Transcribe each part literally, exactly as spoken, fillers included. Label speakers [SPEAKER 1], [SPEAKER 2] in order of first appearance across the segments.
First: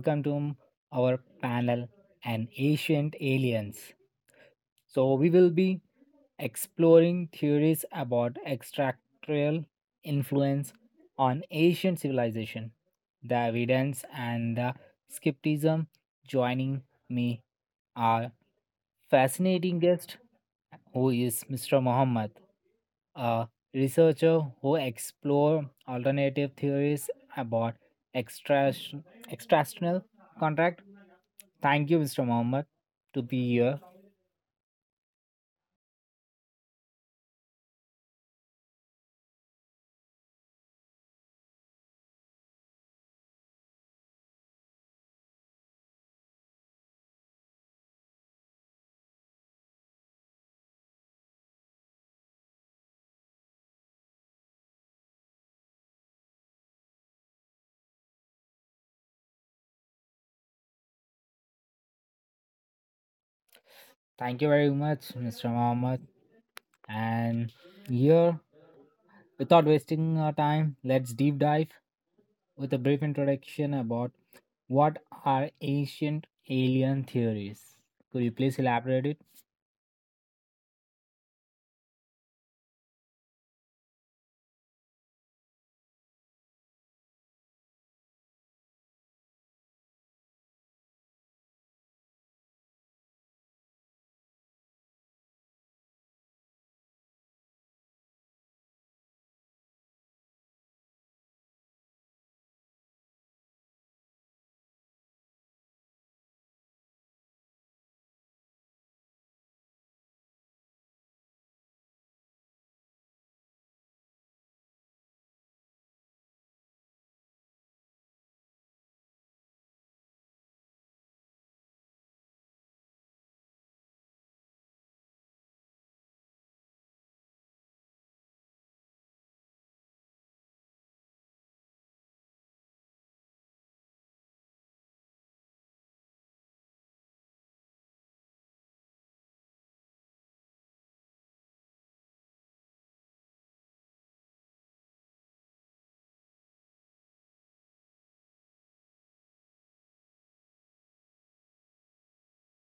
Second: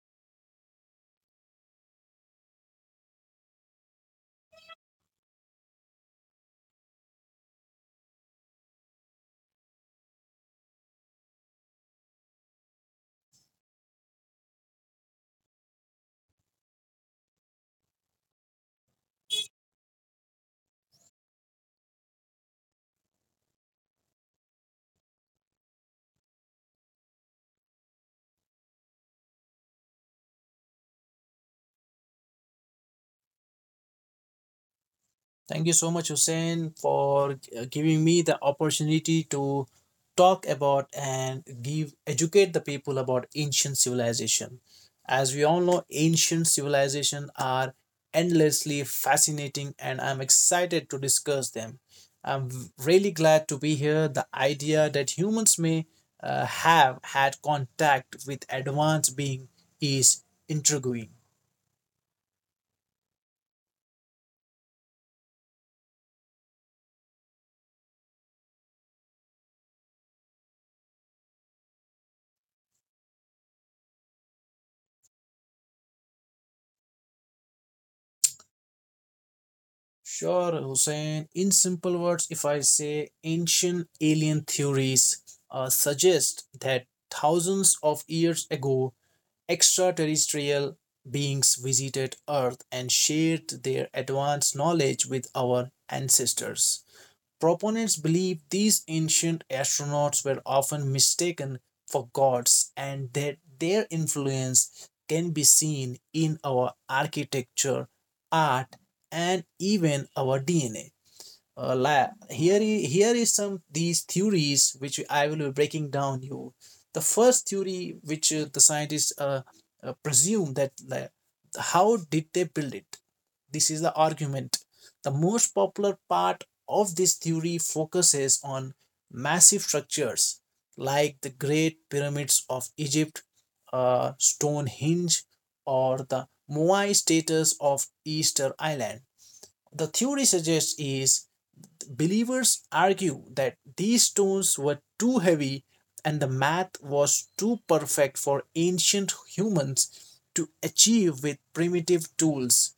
[SPEAKER 1] welcome to m- our panel on ancient aliens. So, we will be exploring theories about extraterrestrial influence on ancient civilization, the evidence, and the skepticism. Joining me are fascinating guest who is mister Muhammad. A researcher who explore alternative theories about extra extrational contract. Thank you, mister Mohammed, to be here.
[SPEAKER 2] Thank you so much, Hussein, for uh, giving me the opportunity to talk about and give educate the people about ancient civilization. As we all know, ancient civilization are endlessly fascinating, and I'm excited to discuss them. I'm v- really glad to be here. The idea that humans may uh, have had contact with advanced being is intriguing.
[SPEAKER 1] Thank you very much, mister Mohammed. And here, without wasting our time, let's deep dive with a brief introduction about what are ancient alien theories. Could you please elaborate it?
[SPEAKER 2] Sure, Hussein. In simple words, if I say ancient alien theories uh, suggest that thousands of years ago, extraterrestrial beings visited Earth and shared their advanced knowledge with our ancestors. Proponents believe these ancient astronauts were often mistaken for gods and that their influence can be seen in our architecture, art, and even our D N A. Uh, la- here i- here is some these theories which I will be breaking down you. The first theory, which uh, the scientists uh, uh, presume that, la- how did they build it? This is the argument. The most popular part of this theory focuses on massive structures like the Great Pyramids of Egypt, uh, Stonehenge, or the Moai status of Easter Island. The theory suggests is. Believers argue that these stones were too heavy and the math was too perfect for ancient humans to achieve with primitive tools.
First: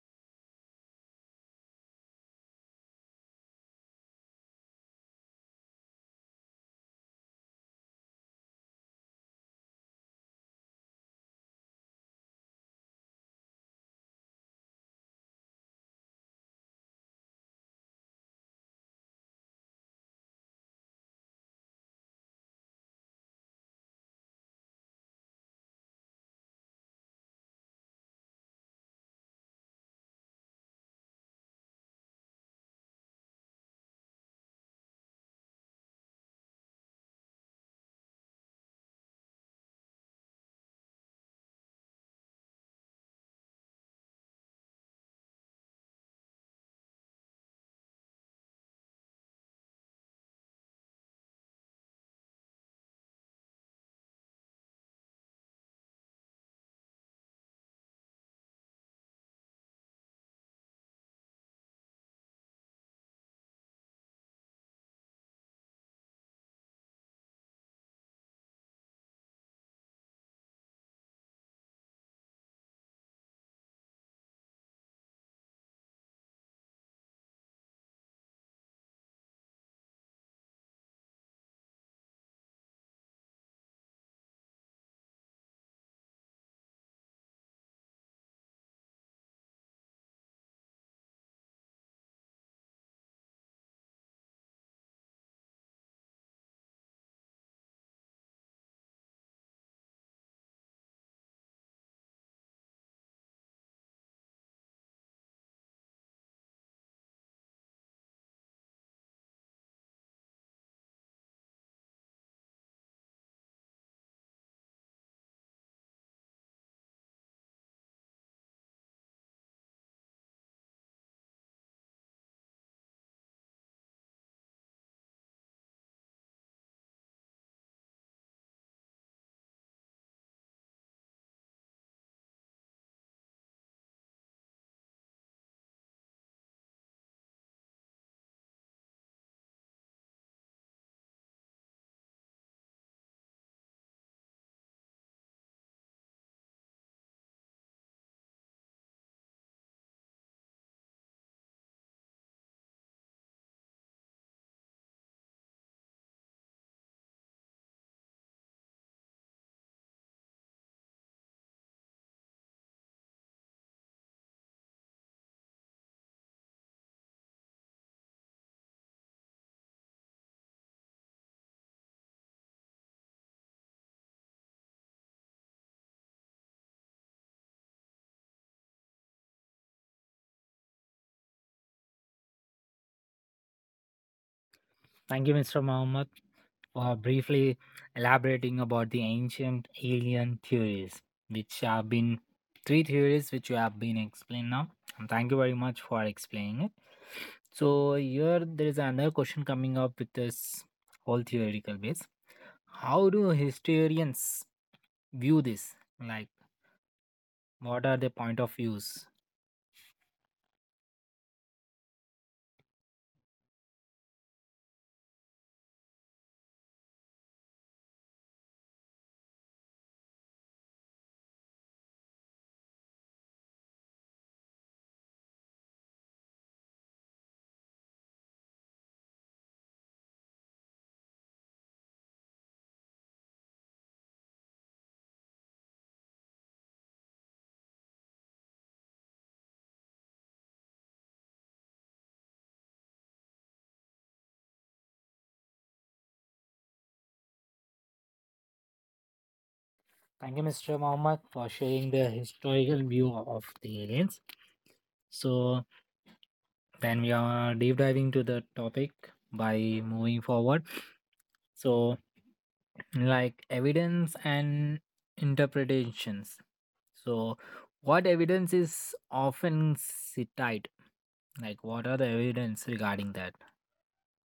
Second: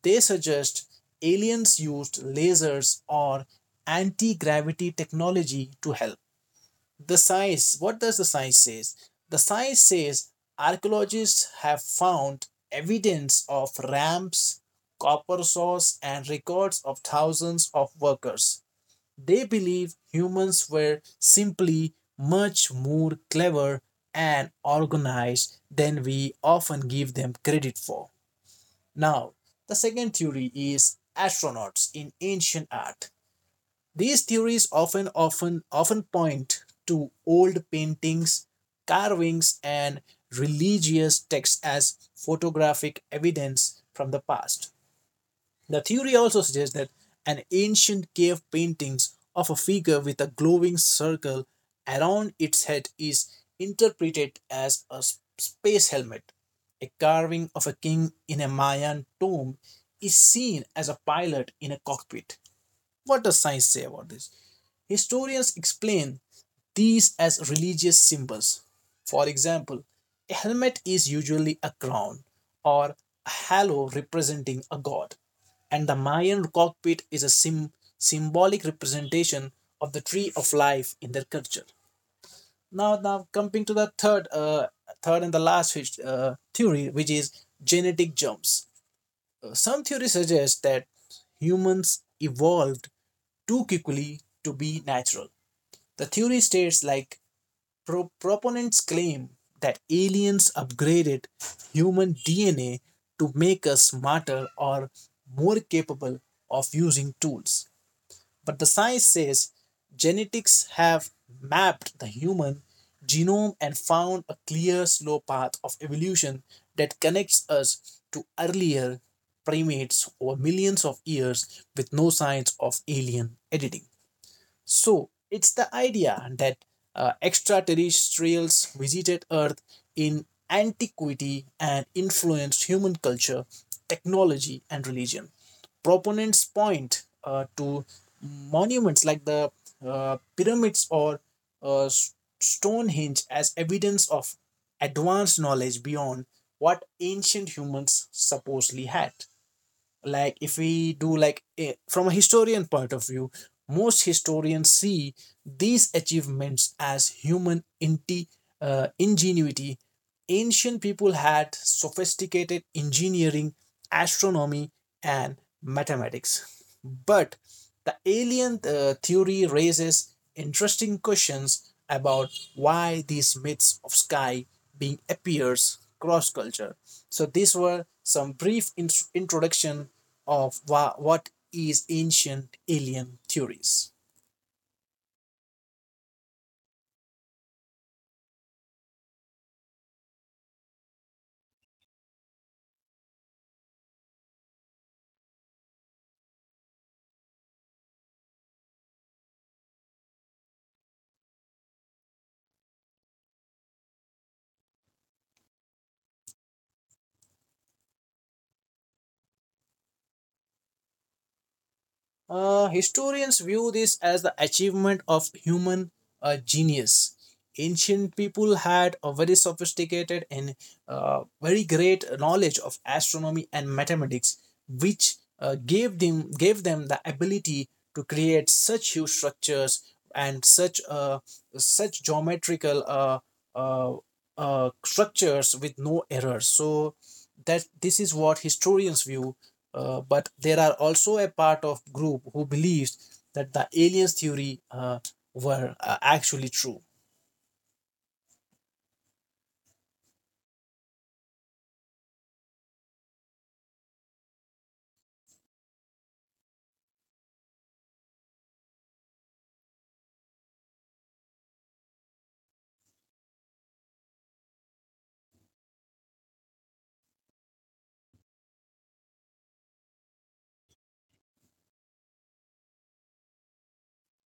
[SPEAKER 2] They suggest aliens used lasers or anti gravity technology to help. The science, what does the science say? The science says archaeologists have found evidence of ramps, copper saws, and records of thousands of workers. They believe humans were simply much more clever and organized than we often give them credit for. Now, the second theory is astronauts in ancient art. These theories often often often point to old paintings, carvings, and religious texts as photographic evidence from the past. The theory also suggests that an ancient cave paintings of a figure with a glowing circle around its head is interpreted as a space helmet. A carving of a king in a Mayan tomb is seen as a pilot in a cockpit. What does science say about this? Historians explain these as religious symbols. For example, a helmet is usually a crown or a halo representing a god, and the Mayan cockpit is a sim- symbolic representation of the tree of life in their culture. Now, now coming to the third, uh, third and the last his- uh, theory, which is genetic jumps. Uh, some theories suggest that humans evolved too quickly to be natural. The theory states like pro- proponents claim that aliens upgraded human D N A to make us smarter or more capable of using tools. But the science says genetics have mapped the human genome and found a clear, slow path of evolution that connects us to earlier primates over millions of years with no signs of alien editing. So it's the idea that uh, extraterrestrials visited Earth in antiquity and influenced human culture, technology, and religion. Proponents point uh, to monuments like the uh, pyramids or uh, S- Stonehenge as evidence of advanced knowledge beyond what ancient humans supposedly had. Like if we do like a, from a historian point of view, most historians see these achievements as human inti, uh, ingenuity. Ancient people had sophisticated engineering, astronomy, and mathematics, but the alien uh, theory raises interesting questions about why these myths of sky being appears cross culture. So these were some brief int- introduction of wha- what is ancient alien theories.
[SPEAKER 1] Thank you, mister Mohammed. Uh, briefly elaborating about the ancient alien theories, which have been three theories which you have been explained now. And thank you very much for explaining it. So here there is another question coming up with this whole theoretical base. How do historians view this? Like, what are their point of views?
[SPEAKER 2] Uh, historians view this as the achievement of human uh, genius. Ancient people had a very sophisticated and, uh, very great knowledge of astronomy and mathematics, which uh, gave them gave them the ability to create such huge structures and such uh, such geometrical uh, uh, uh, structures with no errors. So that this is what historians view, uh, but there are also a part of group who believes that the aliens theory, uh, were uh, actually true.
[SPEAKER 1] Thank you, mister Mohammed, for sharing the historical view of the aliens. So then we are deep diving to the topic by moving forward. So, like, evidence and interpretations, so what evidence is often cited, like what are the evidence regarding that?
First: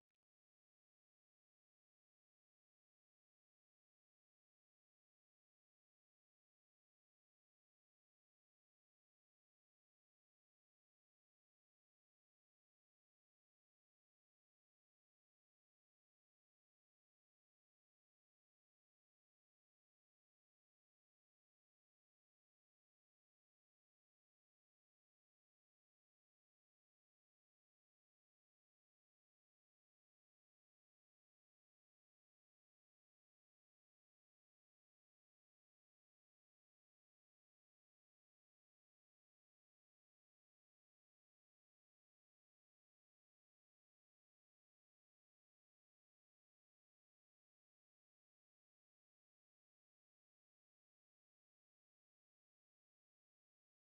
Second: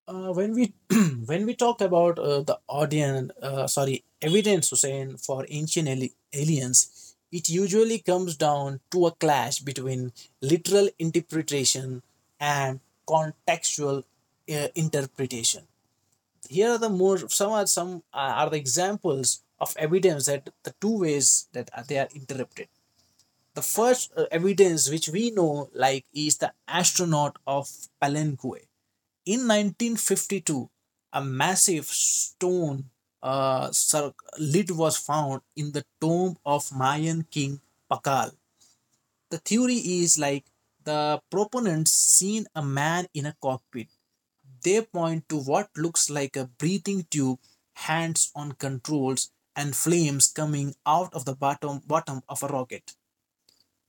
[SPEAKER 2] Uh, when we when we talk about, uh, the audience, uh, sorry, evidence, Hussein, for ancient ali- aliens, it usually comes down to a clash between literal interpretation and contextual uh, interpretation. Here are the more. Some are some are the examples of evidence, that the two ways that they are interpreted. The first uh, evidence which we know like is the astronaut of Palenque. In nineteen fifty-two, a massive stone uh, lid was found in the tomb of Mayan king Pakal. The theory is like the proponents seen a man in a cockpit. They point to what looks like a breathing tube, hands on controls, and flames coming out of the bottom bottom of a rocket.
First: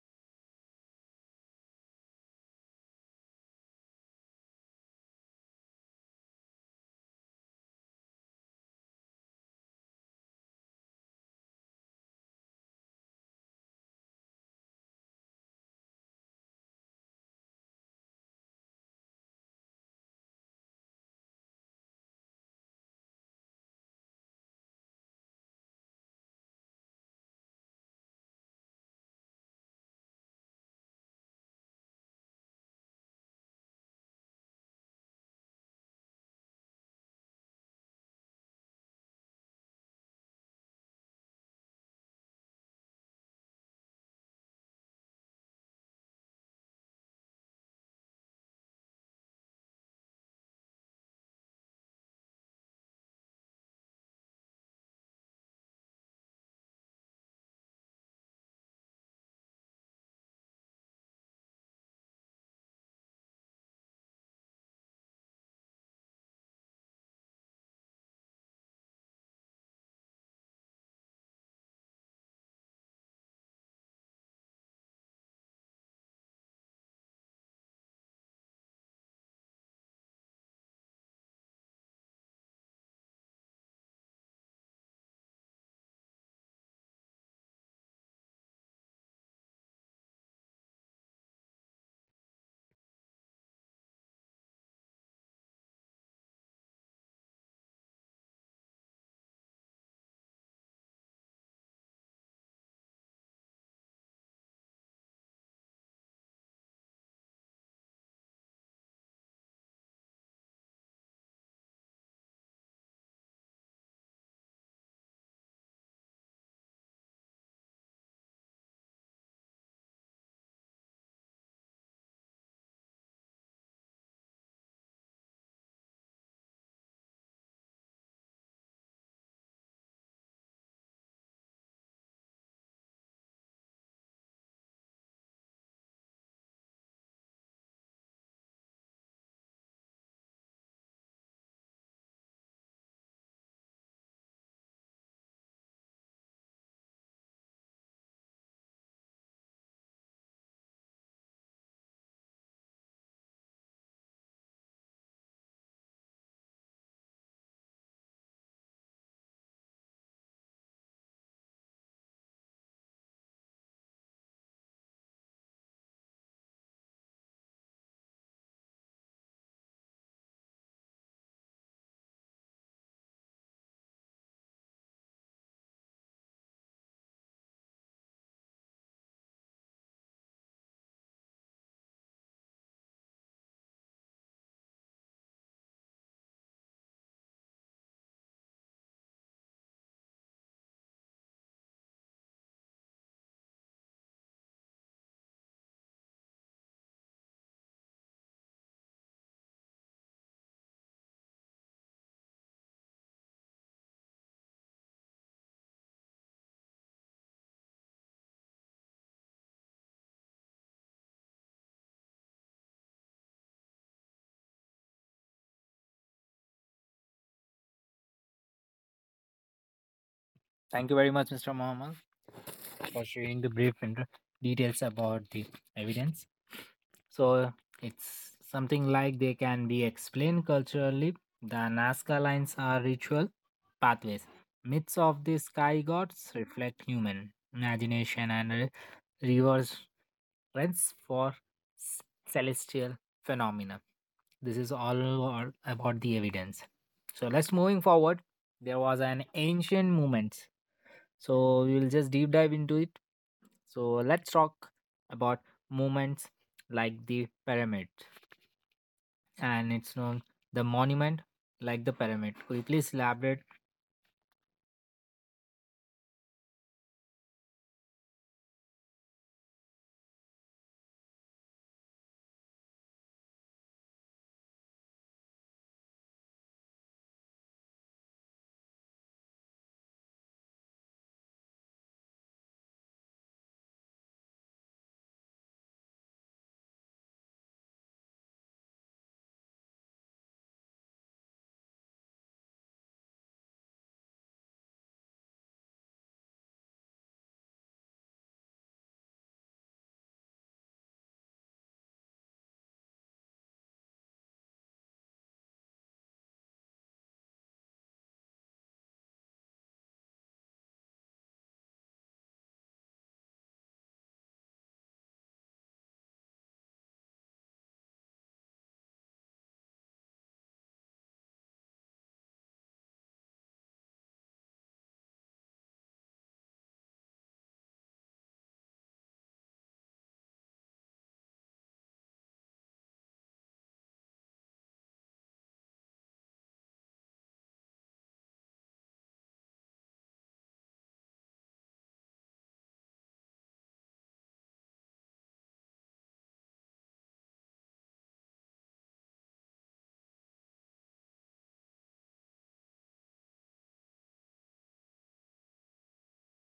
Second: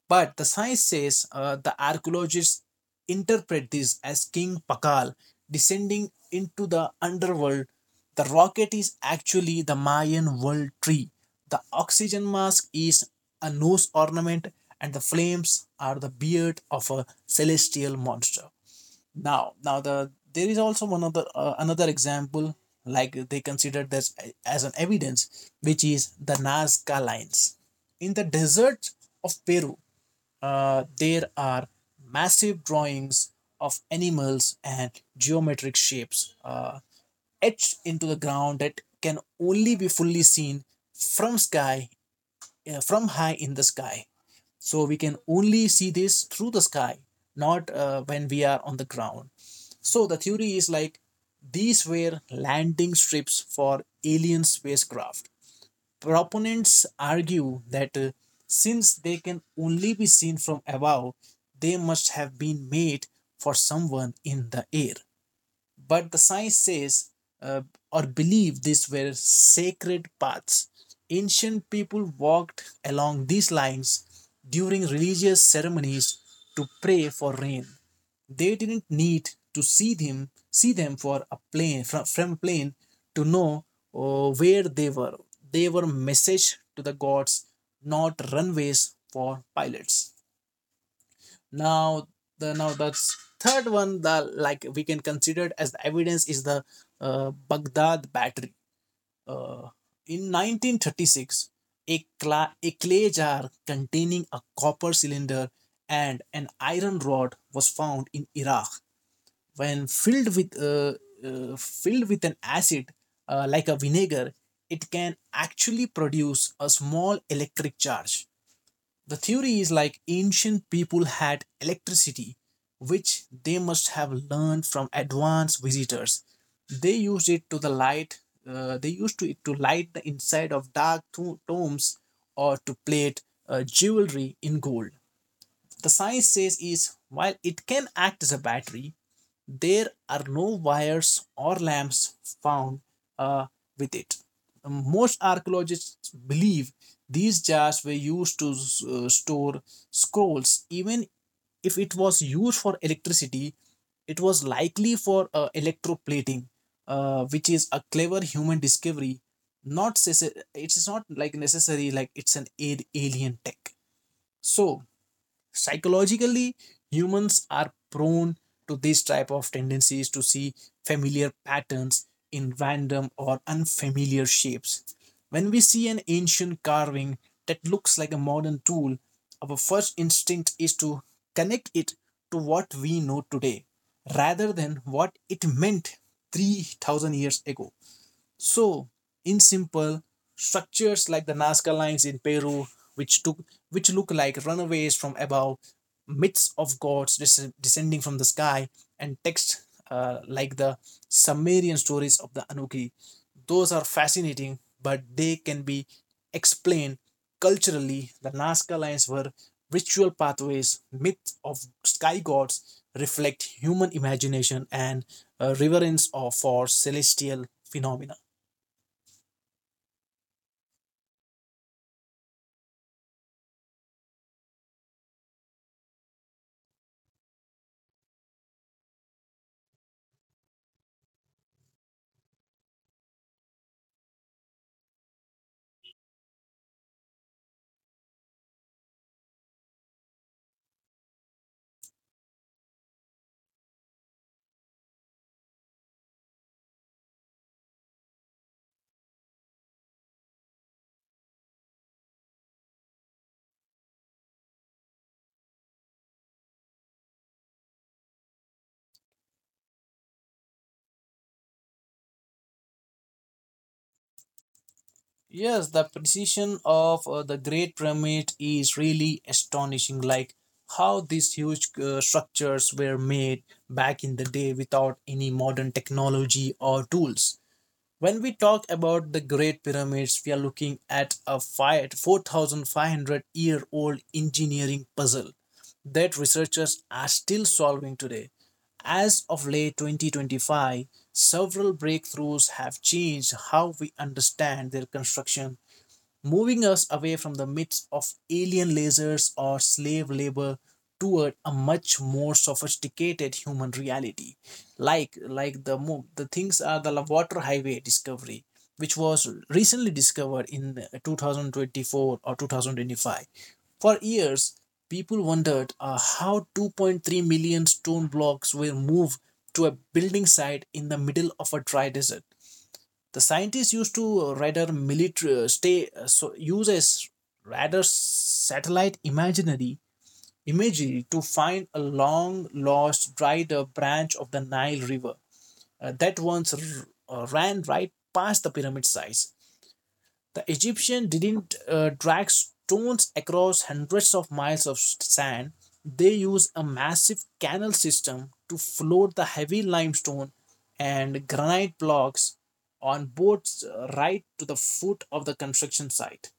[SPEAKER 2] But the science says, uh, the archaeologists interpret this as King Pakal descending into the underworld. The rocket is actually the Mayan world tree. The oxygen mask is a nose ornament, and the flames are the beard of a celestial monster. Now, now the there is also one other uh, another example, like they considered this as an evidence, which is the Nazca lines in the deserts of Peru. Uh, there are massive drawings of animals and geometric shapes uh, etched into the ground that can only be fully seen from sky uh, from high in the sky, so we can only see this through the sky, not uh, when we are on the ground. So the theory is like these were landing strips for alien spacecraft. Proponents argue that, uh, since they can only be seen from above, they must have been made for someone in the air. But the science says, uh, or believe these were sacred paths. Ancient people walked along these lines during religious ceremonies to pray for rain. They didn't need to see them see them for a plane from, from a plane to know uh, where they were. They were message to the gods, not runways for pilots. Now the now the third one, the, like, we can consider it as the evidence is the uh, Baghdad battery, uh, in nineteen thirty-six. A, cla- a clay jar containing a copper cylinder and an iron rod was found in Iraq. When filled with, uh, uh, filled with an acid, uh, like a vinegar, it can actually produce a small electric charge. The theory is like ancient people had electricity, which they must have learned from advanced visitors. They used it to the light. Uh, they used to it to light the inside of dark to- tombs or to plate uh, jewelry in gold. The science says is while it can act as a battery, there are no wires or lamps found, uh, with it. Most archaeologists believe these jars were used to uh, store scrolls. Even if it was used for electricity, it was likely for uh, electroplating, uh, which is a clever human discovery. Not, it is not like necessary, like it's an alien tech. So psychologically, humans are prone to these type of tendencies to see familiar patterns in random or unfamiliar shapes. When we see an ancient carving that looks like a modern tool, our first instinct is to connect it to what we know today rather than what it meant three thousand years ago. So, in simple, structures like the Nazca lines in Peru, which took which look like runaways from above, myths of gods des- descending from the sky, and texts, uh, like the Sumerian stories of the Anunnaki, those are fascinating, but they can be explained culturally. The Nazca lines were ritual pathways, myths of sky gods reflect human imagination and, uh, reverence of, for celestial phenomena.
[SPEAKER 1] Thank you very much, Mr. Mohammed, for sharing the brief inter- details about the evidence. So it's something like they can be explained culturally. The Nazca lines are ritual pathways, myths of the sky gods reflect human imagination and uh, reverse reference for s- celestial phenomena. This is all all about the evidence. So let's moving forward. There was an ancient movement. So we will just deep dive into it. So let's talk about movements like the pyramid, and it's known the monument like the pyramid. Could you please elaborate?
[SPEAKER 2] Yes, the precision of uh, the Great Pyramid is really astonishing. Like how these huge uh, structures were made back in the day without any modern technology or tools. When we talk about the Great Pyramids, we are looking at a four thousand five four thousand five hundred year old engineering puzzle that researchers are still solving today. As of late twenty twenty-five, several breakthroughs have changed how we understand their construction, moving us away from the myths of alien lasers or slave labor toward a much more sophisticated human reality. Like like the mo- the things are the water highway discovery, which was recently discovered in twenty twenty-four or twenty twenty-five. For years people wondered uh, how two point three million stone blocks were moved to a building site in the middle of a dry desert. The scientists used to rather military, uh, stay, uh, so use a rather satellite imaginary imagery to find a long lost dried up branch of the Nile River, uh, that once r- uh, ran right past the pyramid sites. The Egyptians didn't uh, drag stones across hundreds of miles of sand. They used a massive canal system to float the heavy limestone and granite blocks on boats, uh, right to the foot of the construction site.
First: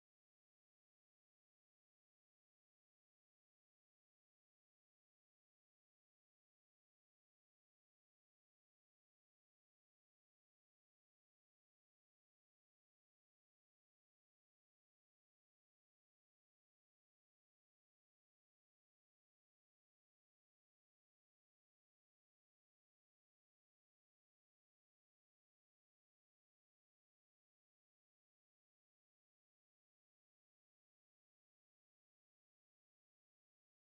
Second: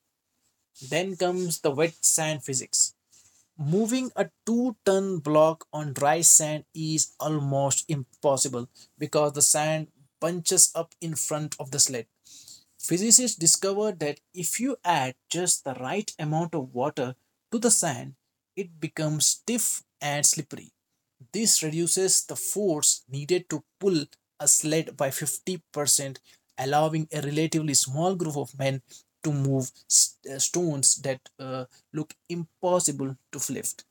[SPEAKER 2] Then comes the wet sand physics. Moving a two ton block on dry sand is almost impossible because the sand bunches up in front of the sled. Physicists discovered that if you add just the right amount of water to the sand, it becomes stiff and slippery. This reduces the force needed to pull a sled by fifty percent, allowing a relatively small group of men to move s- uh, stones that uh, look impossible to lift.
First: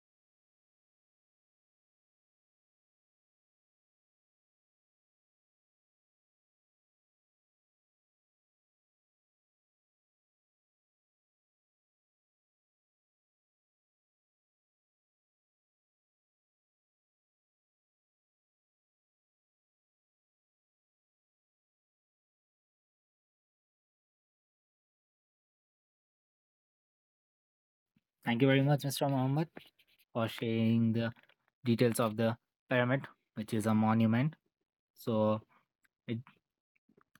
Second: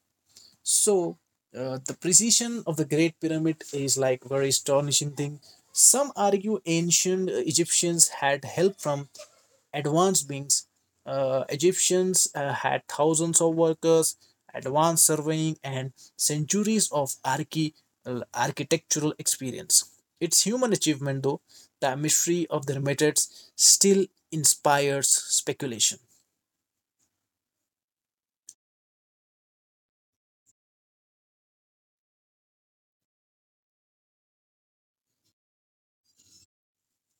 [SPEAKER 2] So, uh, the precision of the Great Pyramid is like very astonishing thing. Some argue ancient Egyptians had help from advanced means. uh, Egyptians uh, had thousands of workers, advanced surveying, and centuries of archi- uh, architectural experience. Its human achievement, though, the mystery of their methods still inspires speculation.
[SPEAKER 1] Thank you very much, mister Mohammed, for sharing the details of the pyramid, which is a monument. So it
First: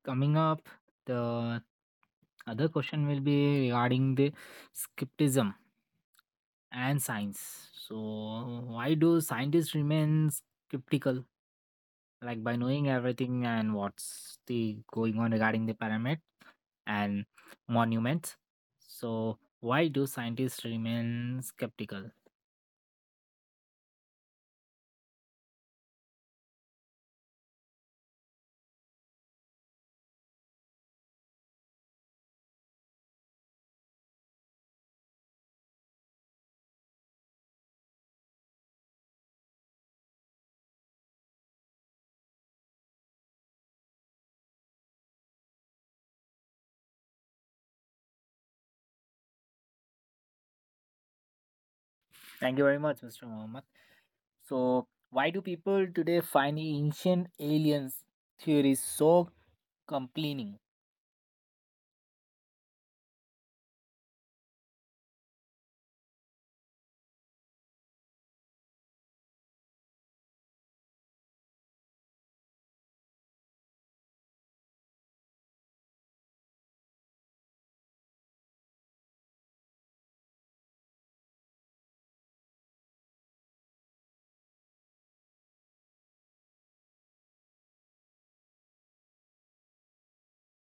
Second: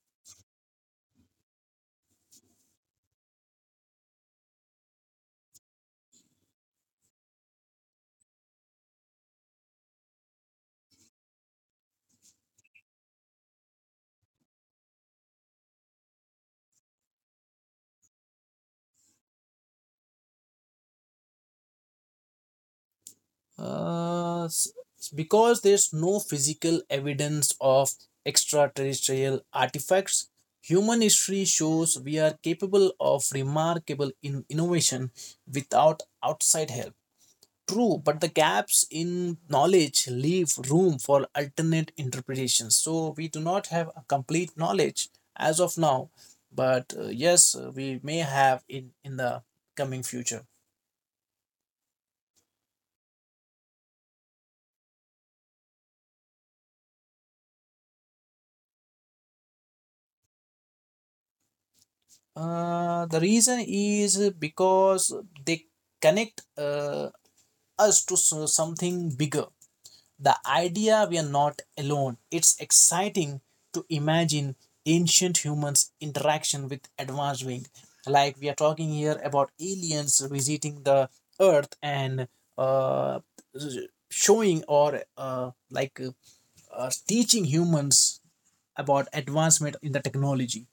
[SPEAKER 1] coming up, the other question will be regarding the skepticism and science. So, why do scientists remain skeptical? Like by knowing everything and what's the going on regarding the pyramid and monuments. So, why do scientists remain skeptical?
[SPEAKER 2] Uh, s- because there's no physical evidence of extraterrestrial artifacts, human history shows we are capable of remarkable in- innovation without outside help. True, but the gaps in knowledge leave room for alternate interpretations. So we do not have a complete knowledge as of now, but uh, yes, uh, we may have in in the coming future.
[SPEAKER 1] Thank you very much, mister Mohammed. So, why do people today find ancient aliens theories so compelling?
[SPEAKER 2] Uh, the reason is because they connect uh, us to so- something bigger. The idea we are not alone. It's exciting to imagine ancient humans' interaction with advanced being. Like we are talking here about aliens visiting the Earth and uh, showing or uh, like uh, uh, teaching humans about advancement in the technology.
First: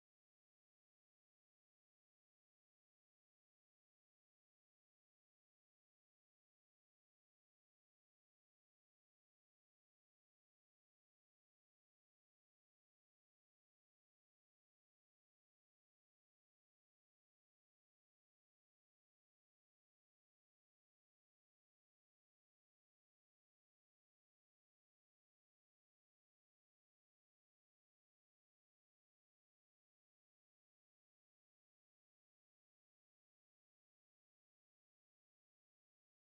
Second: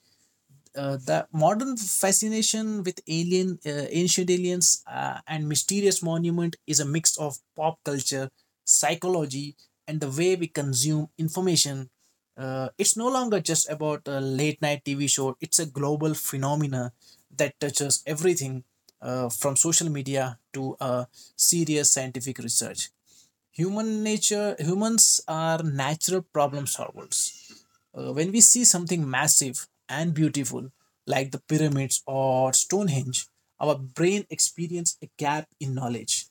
[SPEAKER 2] uh, The modern fascination with alien uh, ancient aliens uh, and mysterious monument is a mix of pop culture, psychology, and the way we consume information. Uh, it's no longer just about a late night TV show. It's a global phenomena that touches everything, uh, from social media to uh, serious scientific research. Human nature: humans are natural problem solvers. Uh, when we see something massive and beautiful like the pyramids or Stonehenge, our brain experiences a gap in knowledge.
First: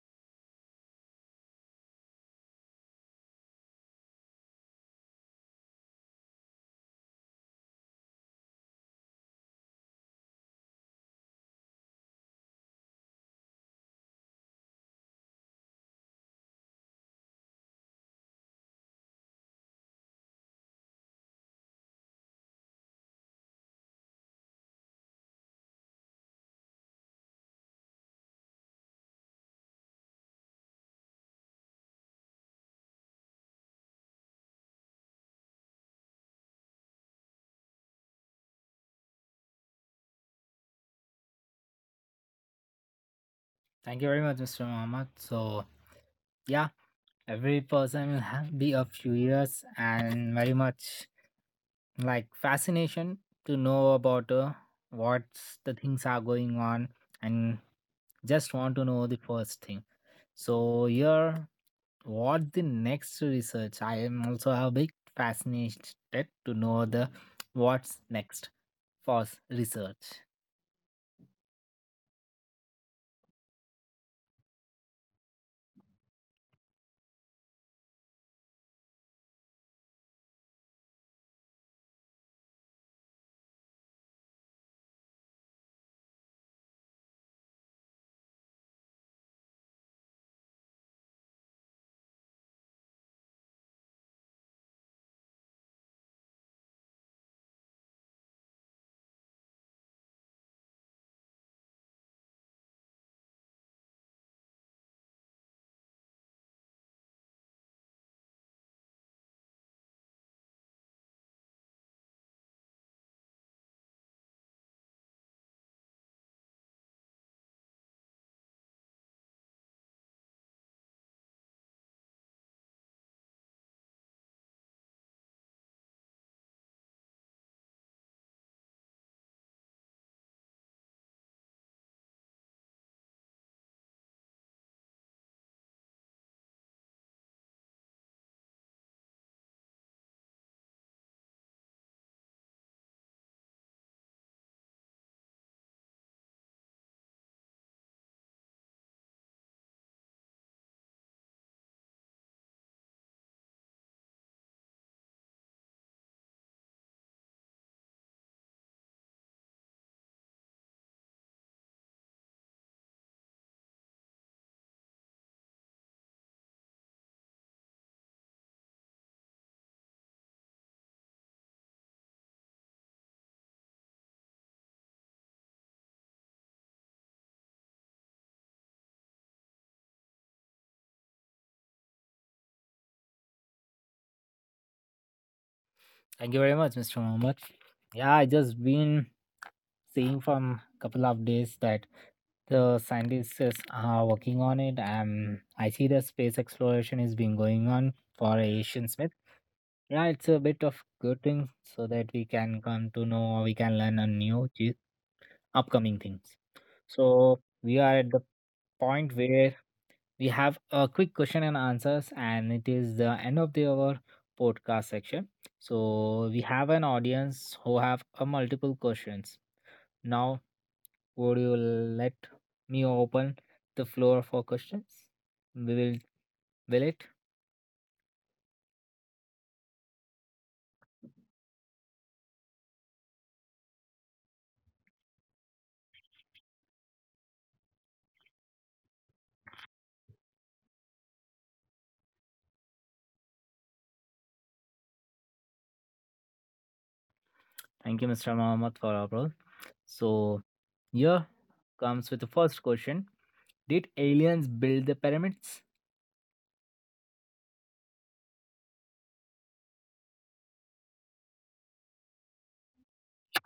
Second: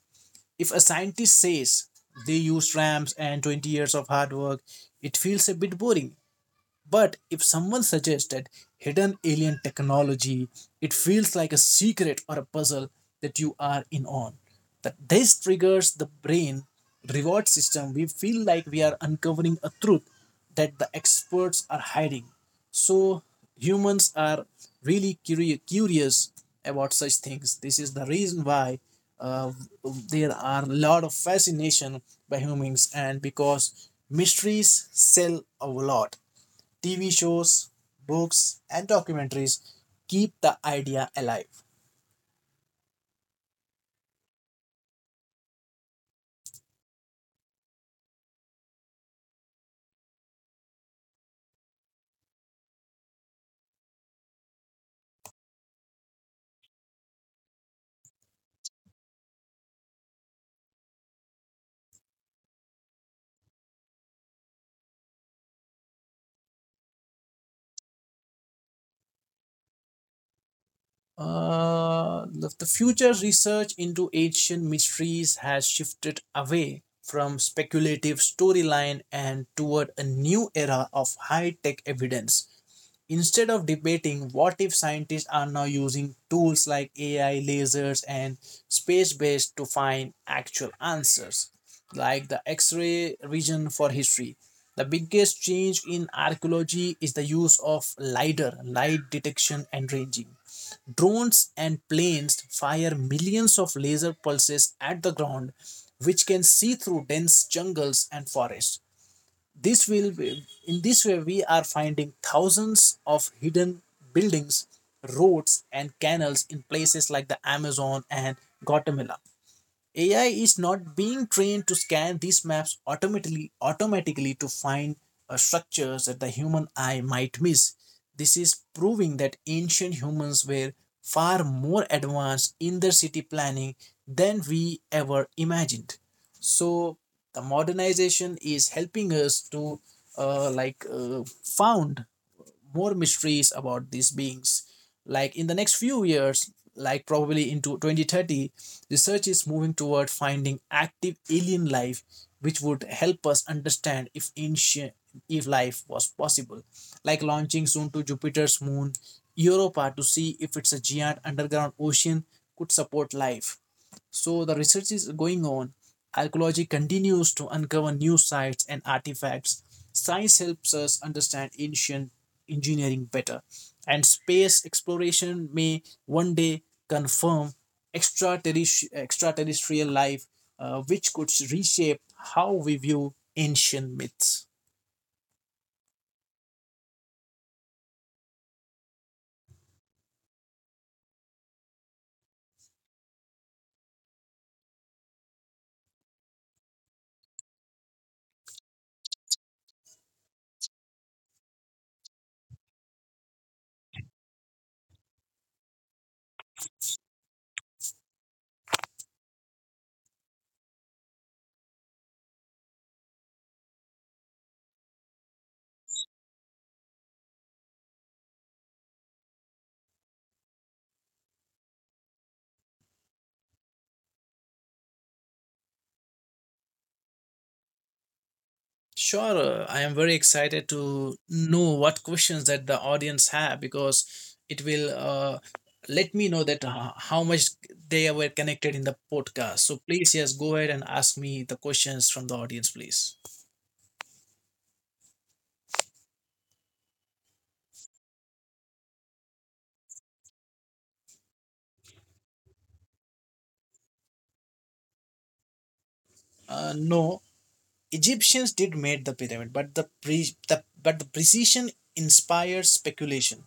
[SPEAKER 2] If a scientist says they used ramps and twenty years of hard work, it feels a bit boring. But if someone suggests that hidden alien technology, it feels like a secret or a puzzle that you are in on. That this triggers the brain reward system. We feel like we are uncovering a truth that the experts are hiding. So humans are really curi- curious about such things. This is the reason why uh, there are a lot of fascination by humans, and because mysteries sell a lot. T V shows, books, and documentaries keep the idea alive.
[SPEAKER 1] Thank you very much, mister Muhammad. So, yeah, every person will have be a curious and very much like fascination to know about uh, what's the things are going on and just want to know the first thing. So, here, what the next research? I am also a big fascinated to know the what's next for research.
[SPEAKER 2] Uh, the the future research into ancient mysteries has shifted away from speculative storyline and toward a new era of high tech evidence. Instead of debating what if, scientists are now using tools like A I, lasers, and space based to find actual answers, like the X ray region for history. The biggest change in archaeology is the use of LIDAR, light detection and ranging. Drones and planes fire millions of laser pulses at the ground, which can see through dense jungles and forests. This will be, in this way we are finding thousands of hidden buildings, roads and canals in places like the Amazon and Guatemala. A I is not being trained to scan these maps automatically automatically to find uh, structures that the human eye might miss. This is proving that ancient humans were far more advanced in their city planning than we ever imagined. So the modernization is helping us to uh, like uh, found more mysteries about these beings. Like in the next few years, like probably into twenty thirty, research is moving toward finding active alien life, which would help us understand if ancient, if life was possible. Like launching soon to Jupiter's moon, Europa, to see if it's a giant underground ocean could support life. So the research is going on. Archaeology continues to uncover new sites and artifacts. Science helps us understand ancient engineering better. And space exploration may one day confirm extraterrestri- extraterrestrial life, uh, which could reshape how we view ancient myths.
[SPEAKER 1] Thank you very much, mister Muhammad. Yeah, I just been seeing from a couple of days that the scientists is, are working on it. Um, I see the space exploration is been going on for Asian Smith. Yeah, it's a bit of good thing so that we can come to know or we can learn a new chi- upcoming things. So we are at the point where we have a quick question and answers, and it is the end of the our podcast section. So we have an audience who have a multiple questions. Now would you let me open the floor for questions? We will will it.
[SPEAKER 2] Sure, I am very excited to know what questions that the audience have, because it will uh, let me know that uh, how much they were connected in the podcast. So please, yes, go ahead and ask me the questions from the audience, please.
[SPEAKER 1] Thank you, mister Mohammed, for our role. So here comes with the first question. Did aliens build the pyramids?
[SPEAKER 2] Uh, no, Egyptians did made the pyramid, but the pre- the but the precision inspires speculation.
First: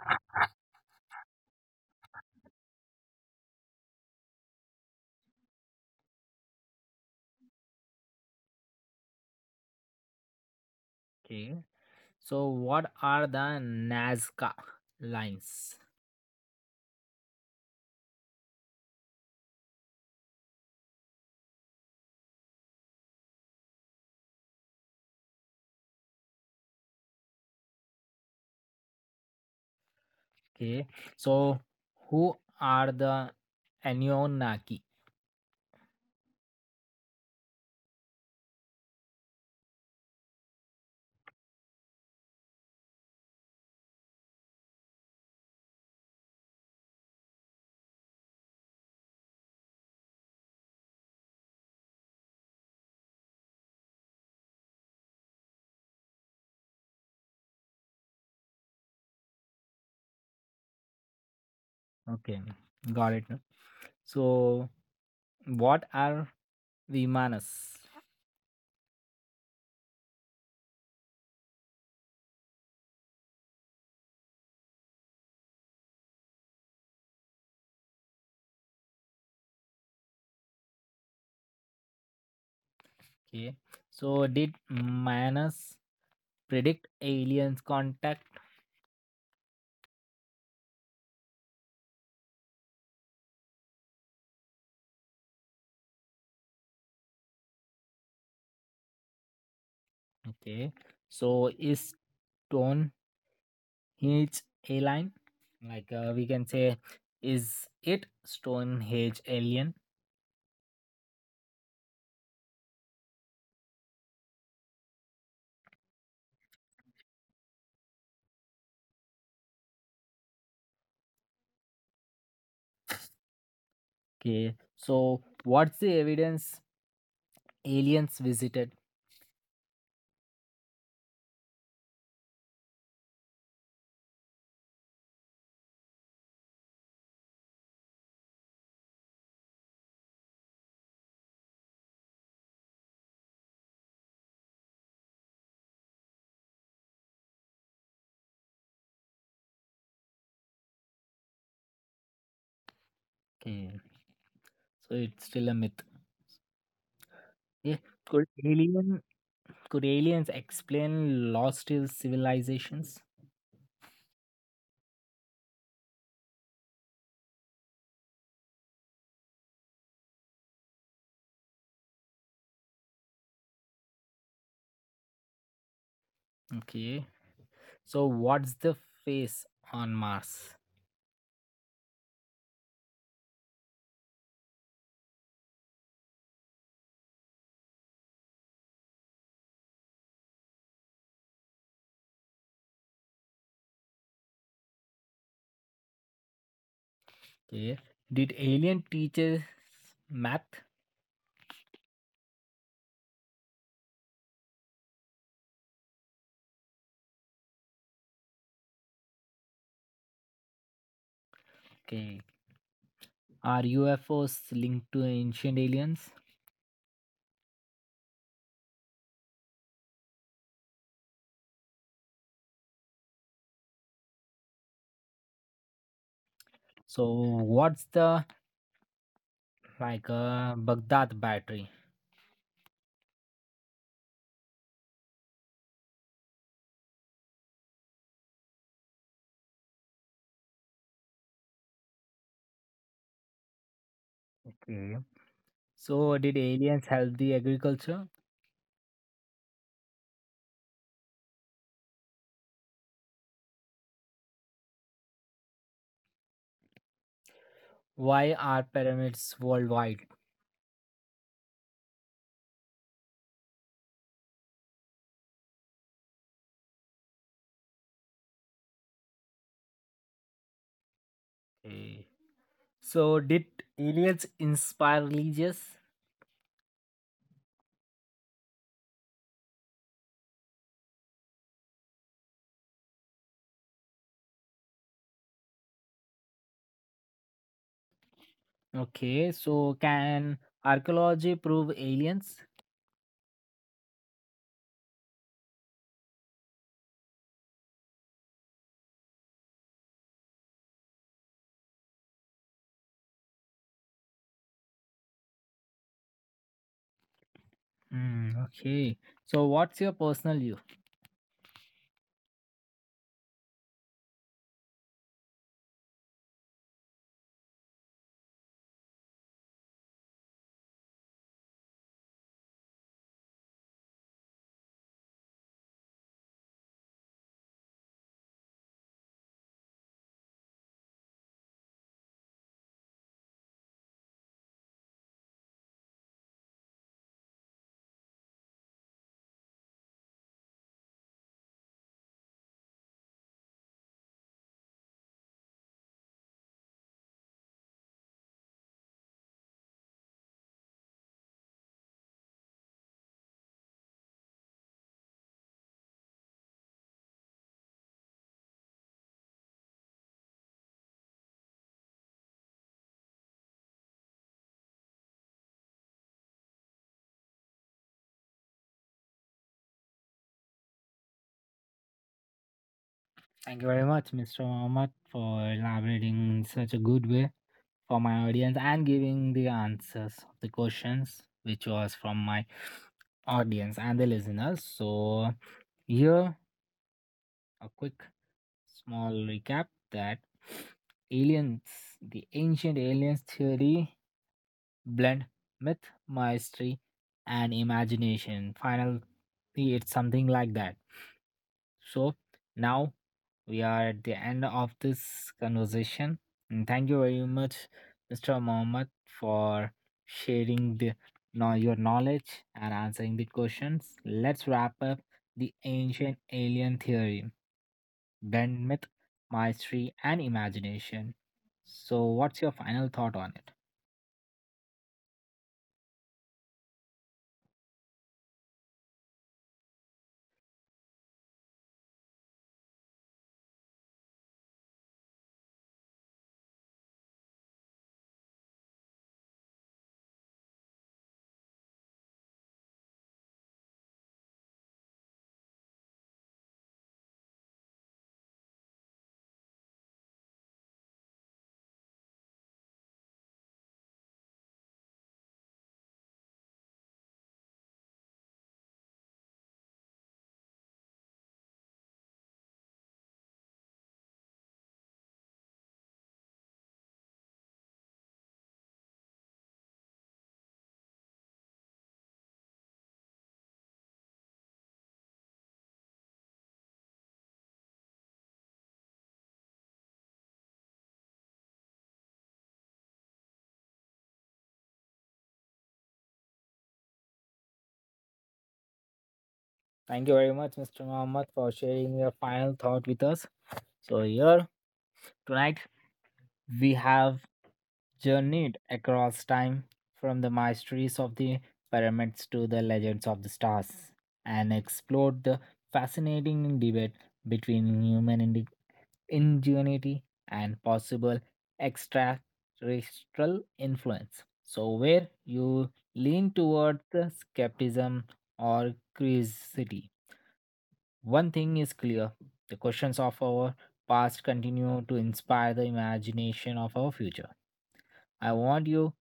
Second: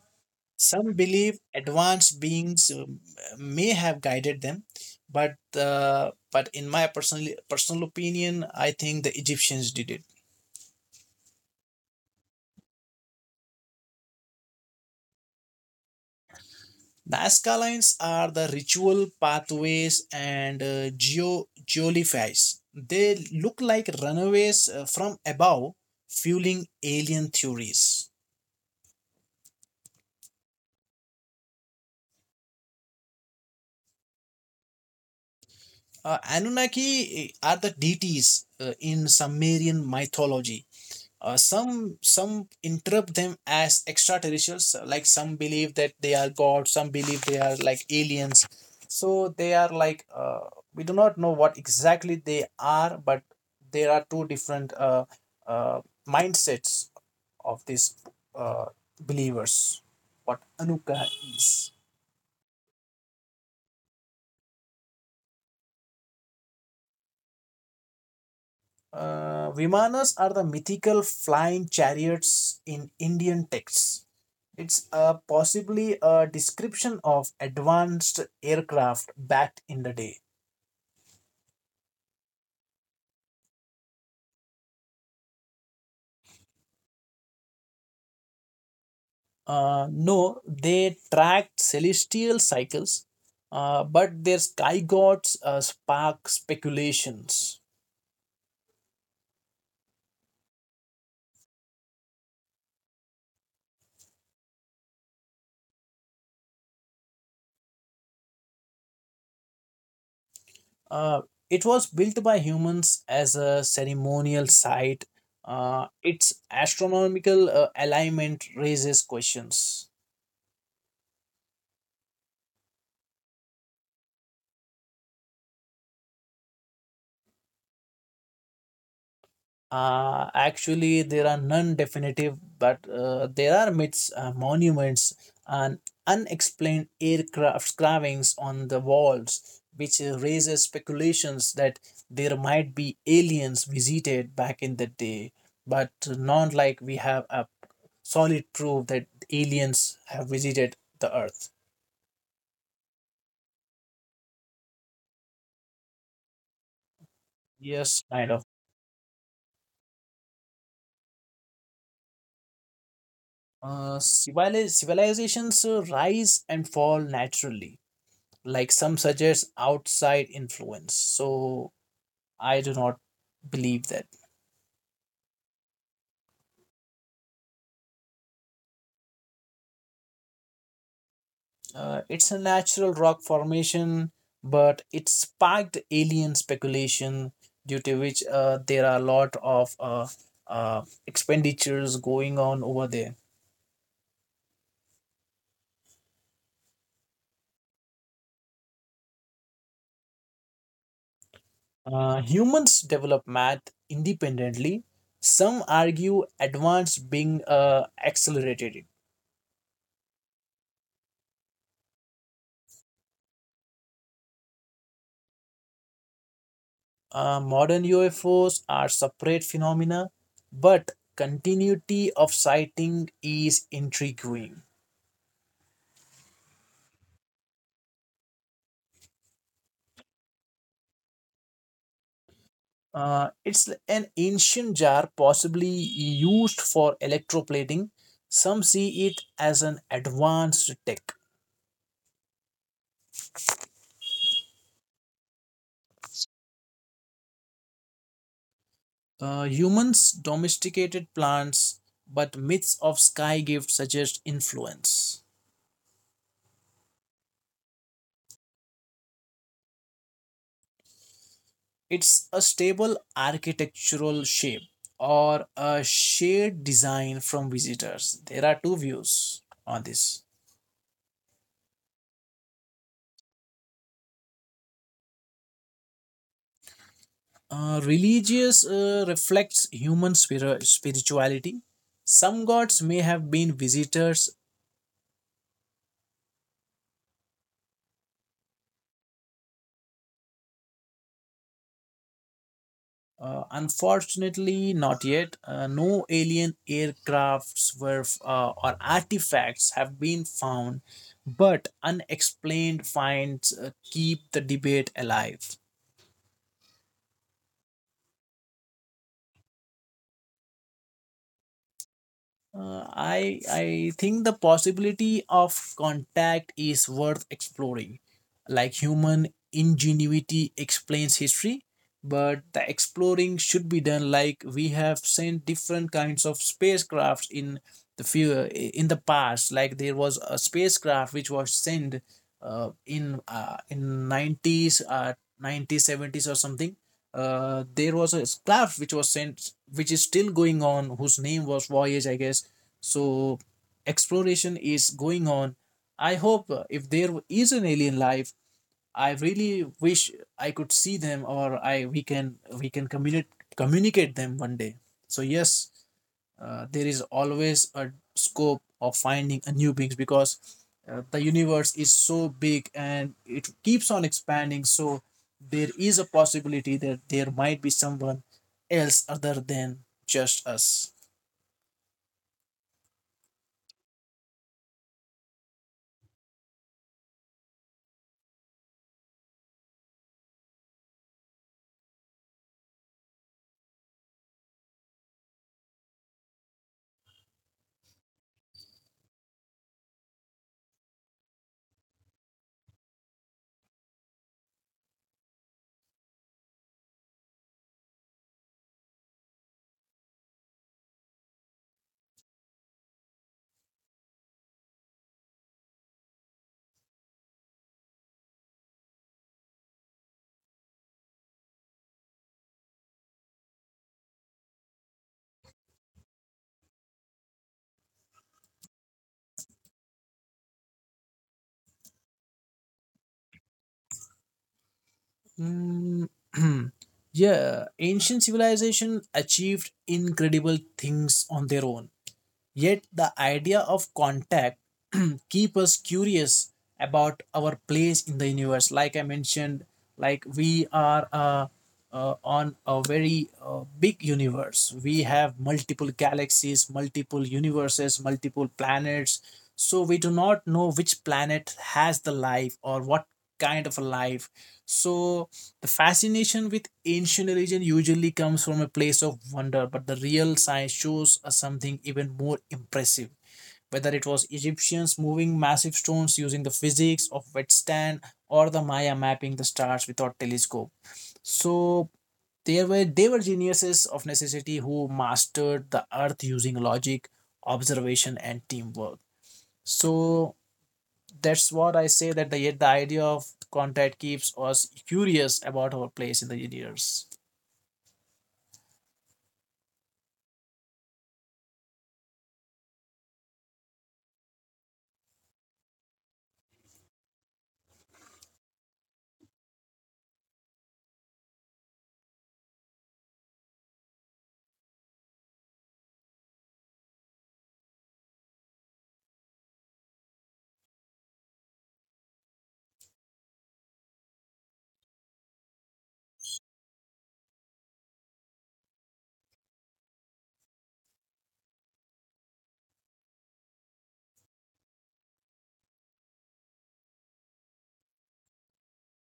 [SPEAKER 2] Some believe advanced beings um, may have guided them, but uh, but in my personal personal opinion, I think the Egyptians did it.
[SPEAKER 1] Okay. So what are the Nazca lines?
[SPEAKER 2] Nazca lines are the ritual pathways and uh, geo geoliphies. They look like runaways uh, from above, fueling alien theories.
[SPEAKER 1] Okay. So who are the Anunnaki?
[SPEAKER 2] Uh, Anunnaki uh, are the deities uh, in Sumerian mythology. Uh, some some interpret them as extraterrestrials. So, like some believe that they are gods. Some believe they are like aliens. So they are like, uh, we do not know what exactly they are, but there are two different uh, uh, mindsets of these uh, believers. What Anuka is.
[SPEAKER 1] Okay. Got it. So what are Vimanas?
[SPEAKER 2] Uh, Vimanas are the mythical flying chariots in Indian texts. It's uh, possibly a description of advanced aircraft back in the day.
[SPEAKER 1] Okay. So did Manus predict aliens contact?
[SPEAKER 2] Uh, no, they tracked celestial cycles, uh, but their sky gods uh, spark speculations.
[SPEAKER 1] Okay. So is Stonehenge alien? Like, uh, we can say, is it Stonehenge alien?
[SPEAKER 2] Uh, it was built by humans as a ceremonial site. Uh, its astronomical uh, alignment raises questions.
[SPEAKER 1] Okay. So what's the evidence aliens visited?
[SPEAKER 2] Uh, actually, there are none definitive, but uh, there are myths, uh, monuments, and unexplained aircraft carvings on the walls, which uh, raises speculations that there might be aliens visited back in the day. But not like we have a solid proof that aliens have visited the Earth.
[SPEAKER 1] Okay. So it's still a myth. Okay.
[SPEAKER 2] Yes,
[SPEAKER 1] Could
[SPEAKER 2] kind of.
[SPEAKER 1] alien could aliens explain lost civilizations?
[SPEAKER 2] Uh, civili- civilizations uh, rise and fall naturally, like some suggest outside influence, so I do not believe that.
[SPEAKER 1] Okay. So what's the face on Mars?
[SPEAKER 2] Uh, it's a natural rock formation, but it sparked alien speculation, due to which uh, there are a lot of uh, uh, expenditures going on over there.
[SPEAKER 1] Okay. Did alien teaches math?
[SPEAKER 2] Uh, humans develop math independently. Some argue advanced being uh, accelerated.
[SPEAKER 1] Okay. Are U F O's linked to ancient aliens?
[SPEAKER 2] Uh, modern U F Os are separate phenomena, but continuity of sighting is intriguing.
[SPEAKER 1] So what's the like uh, Baghdad battery?
[SPEAKER 2] Uh, it's an ancient jar possibly used for electroplating. Some see it as an advanced tech.
[SPEAKER 1] Okay. So did aliens help the agriculture?
[SPEAKER 2] Uh, humans domesticated plants, but myths of sky gift suggest influence.
[SPEAKER 1] Why are pyramids worldwide?
[SPEAKER 2] It's a stable architectural shape or a shade design from visitors. There are two views on this.
[SPEAKER 1] Okay. So did aliens inspire religious?
[SPEAKER 2] Uh, religious uh, reflects human spir- spirituality. Some gods may have been visitors.
[SPEAKER 1] Okay. So can archaeology prove aliens?
[SPEAKER 2] Uh, unfortunately, not yet. Uh, no alien aircrafts were uh, or artifacts have been found, but unexplained finds uh, keep the debate alive.
[SPEAKER 1] Hmm. Okay. So what's your personal view?
[SPEAKER 2] Uh, I I think the possibility of contact is worth exploring. Like human ingenuity explains history, but the exploring should be done. Like we have sent different kinds of spacecrafts in the few in the past. Like there was a spacecraft which was sent uh, in uh, in nineties, uh nineties or something. Uh, there was a craft which was sent, which is still going on, whose name was voyage, I guess. So exploration is going on. I hope, uh, if there is an alien life, I really wish I could see them, or I we can we can communicate, communicate them one day. So yes, uh, there is always a scope of finding a new beings, because uh, the universe is so big and it keeps on expanding. So there is a possibility that there might be someone else other than just us.
[SPEAKER 1] Thank you very much, mister Mohammed, for elaborating in such a good way for my audience and giving the answers of the questions which was from my audience and the listeners. So here a quick small recap that aliens, the ancient aliens theory blend myth, mystery, and imagination. Finally, it's something like that. So now we are at the end of this conversation. And thank you very much, mister Mohammed, for sharing the know your knowledge and answering the questions. Let's wrap up the ancient alien theory, blend myth, mystery, and imagination. So, what's your final thought on it?
[SPEAKER 2] Mm, yeah, ancient civilization achieved incredible things on their own. Yet the idea of contact keep us curious about our place in the universe. Like I mentioned, like we are uh, uh, on a very uh, big universe. We have multiple galaxies, multiple universes, multiple planets. So we do not know which planet has the life or what kind of a life. So the fascination with ancient religion usually comes from a place of wonder, but the real science shows us something even more impressive. Whether it was Egyptians moving massive stones using the physics of wetstand, or the Maya mapping the stars without telescope. So they were they were geniuses of necessity who mastered the earth using logic, observation and teamwork. So that's what I say, that the the idea of contact keeps us curious about our place in the universe.
[SPEAKER 1] Thank you very much, mister Mohammed, for sharing your final thought with us. So, here tonight we have journeyed across time from the mysteries of the pyramids to the legends of the stars and explored the fascinating debate between human indi- ingenuity and possible extraterrestrial influence. So, where you lean toward the skepticism or curiosity, one thing is clear, the questions of our past continue to inspire the imagination of our future. I want you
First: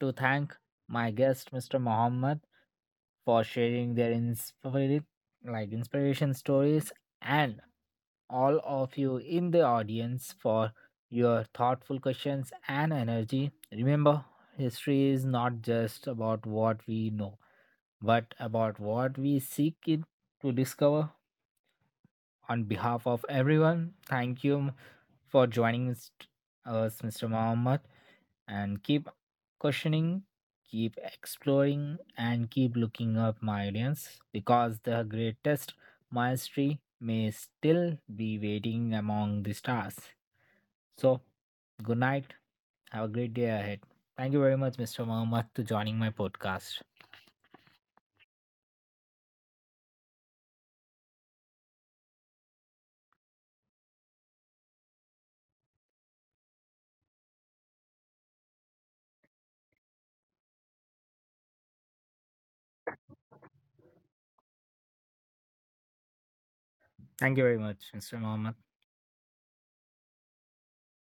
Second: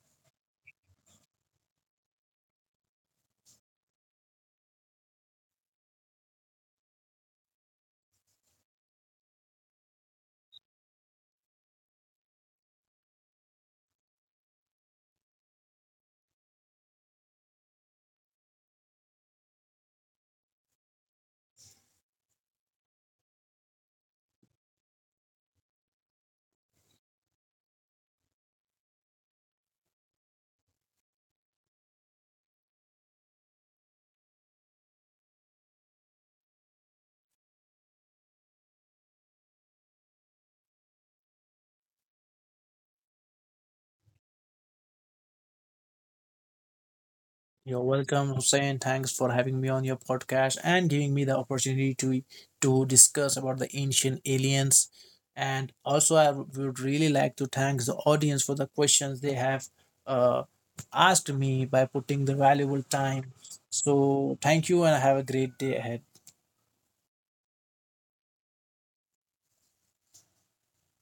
[SPEAKER 1] to thank my guest, mister Mohammed, for sharing their inspired, like inspiration stories, and all of you in the audience for your thoughtful questions and energy. Remember, history is not just about what we know, but about what we seek it to discover. On behalf of everyone, thank you for joining us, us, mister Mohammed, and keep questioning, keep exploring, and keep looking up my audience because the greatest mastery may still be waiting among the stars. So, good night. Have a great day ahead. Thank you very much, mister Mohammed, to joining my podcast.
[SPEAKER 2] You're welcome, Hussein. Thanks for having me on your podcast and giving me the opportunity to to discuss about the ancient aliens. And also, I would really like to thank the audience for the questions they have uh, asked me by putting the valuable time. So, thank you and have a great day ahead.
[SPEAKER 1] Thank you very much, mister Mohammed.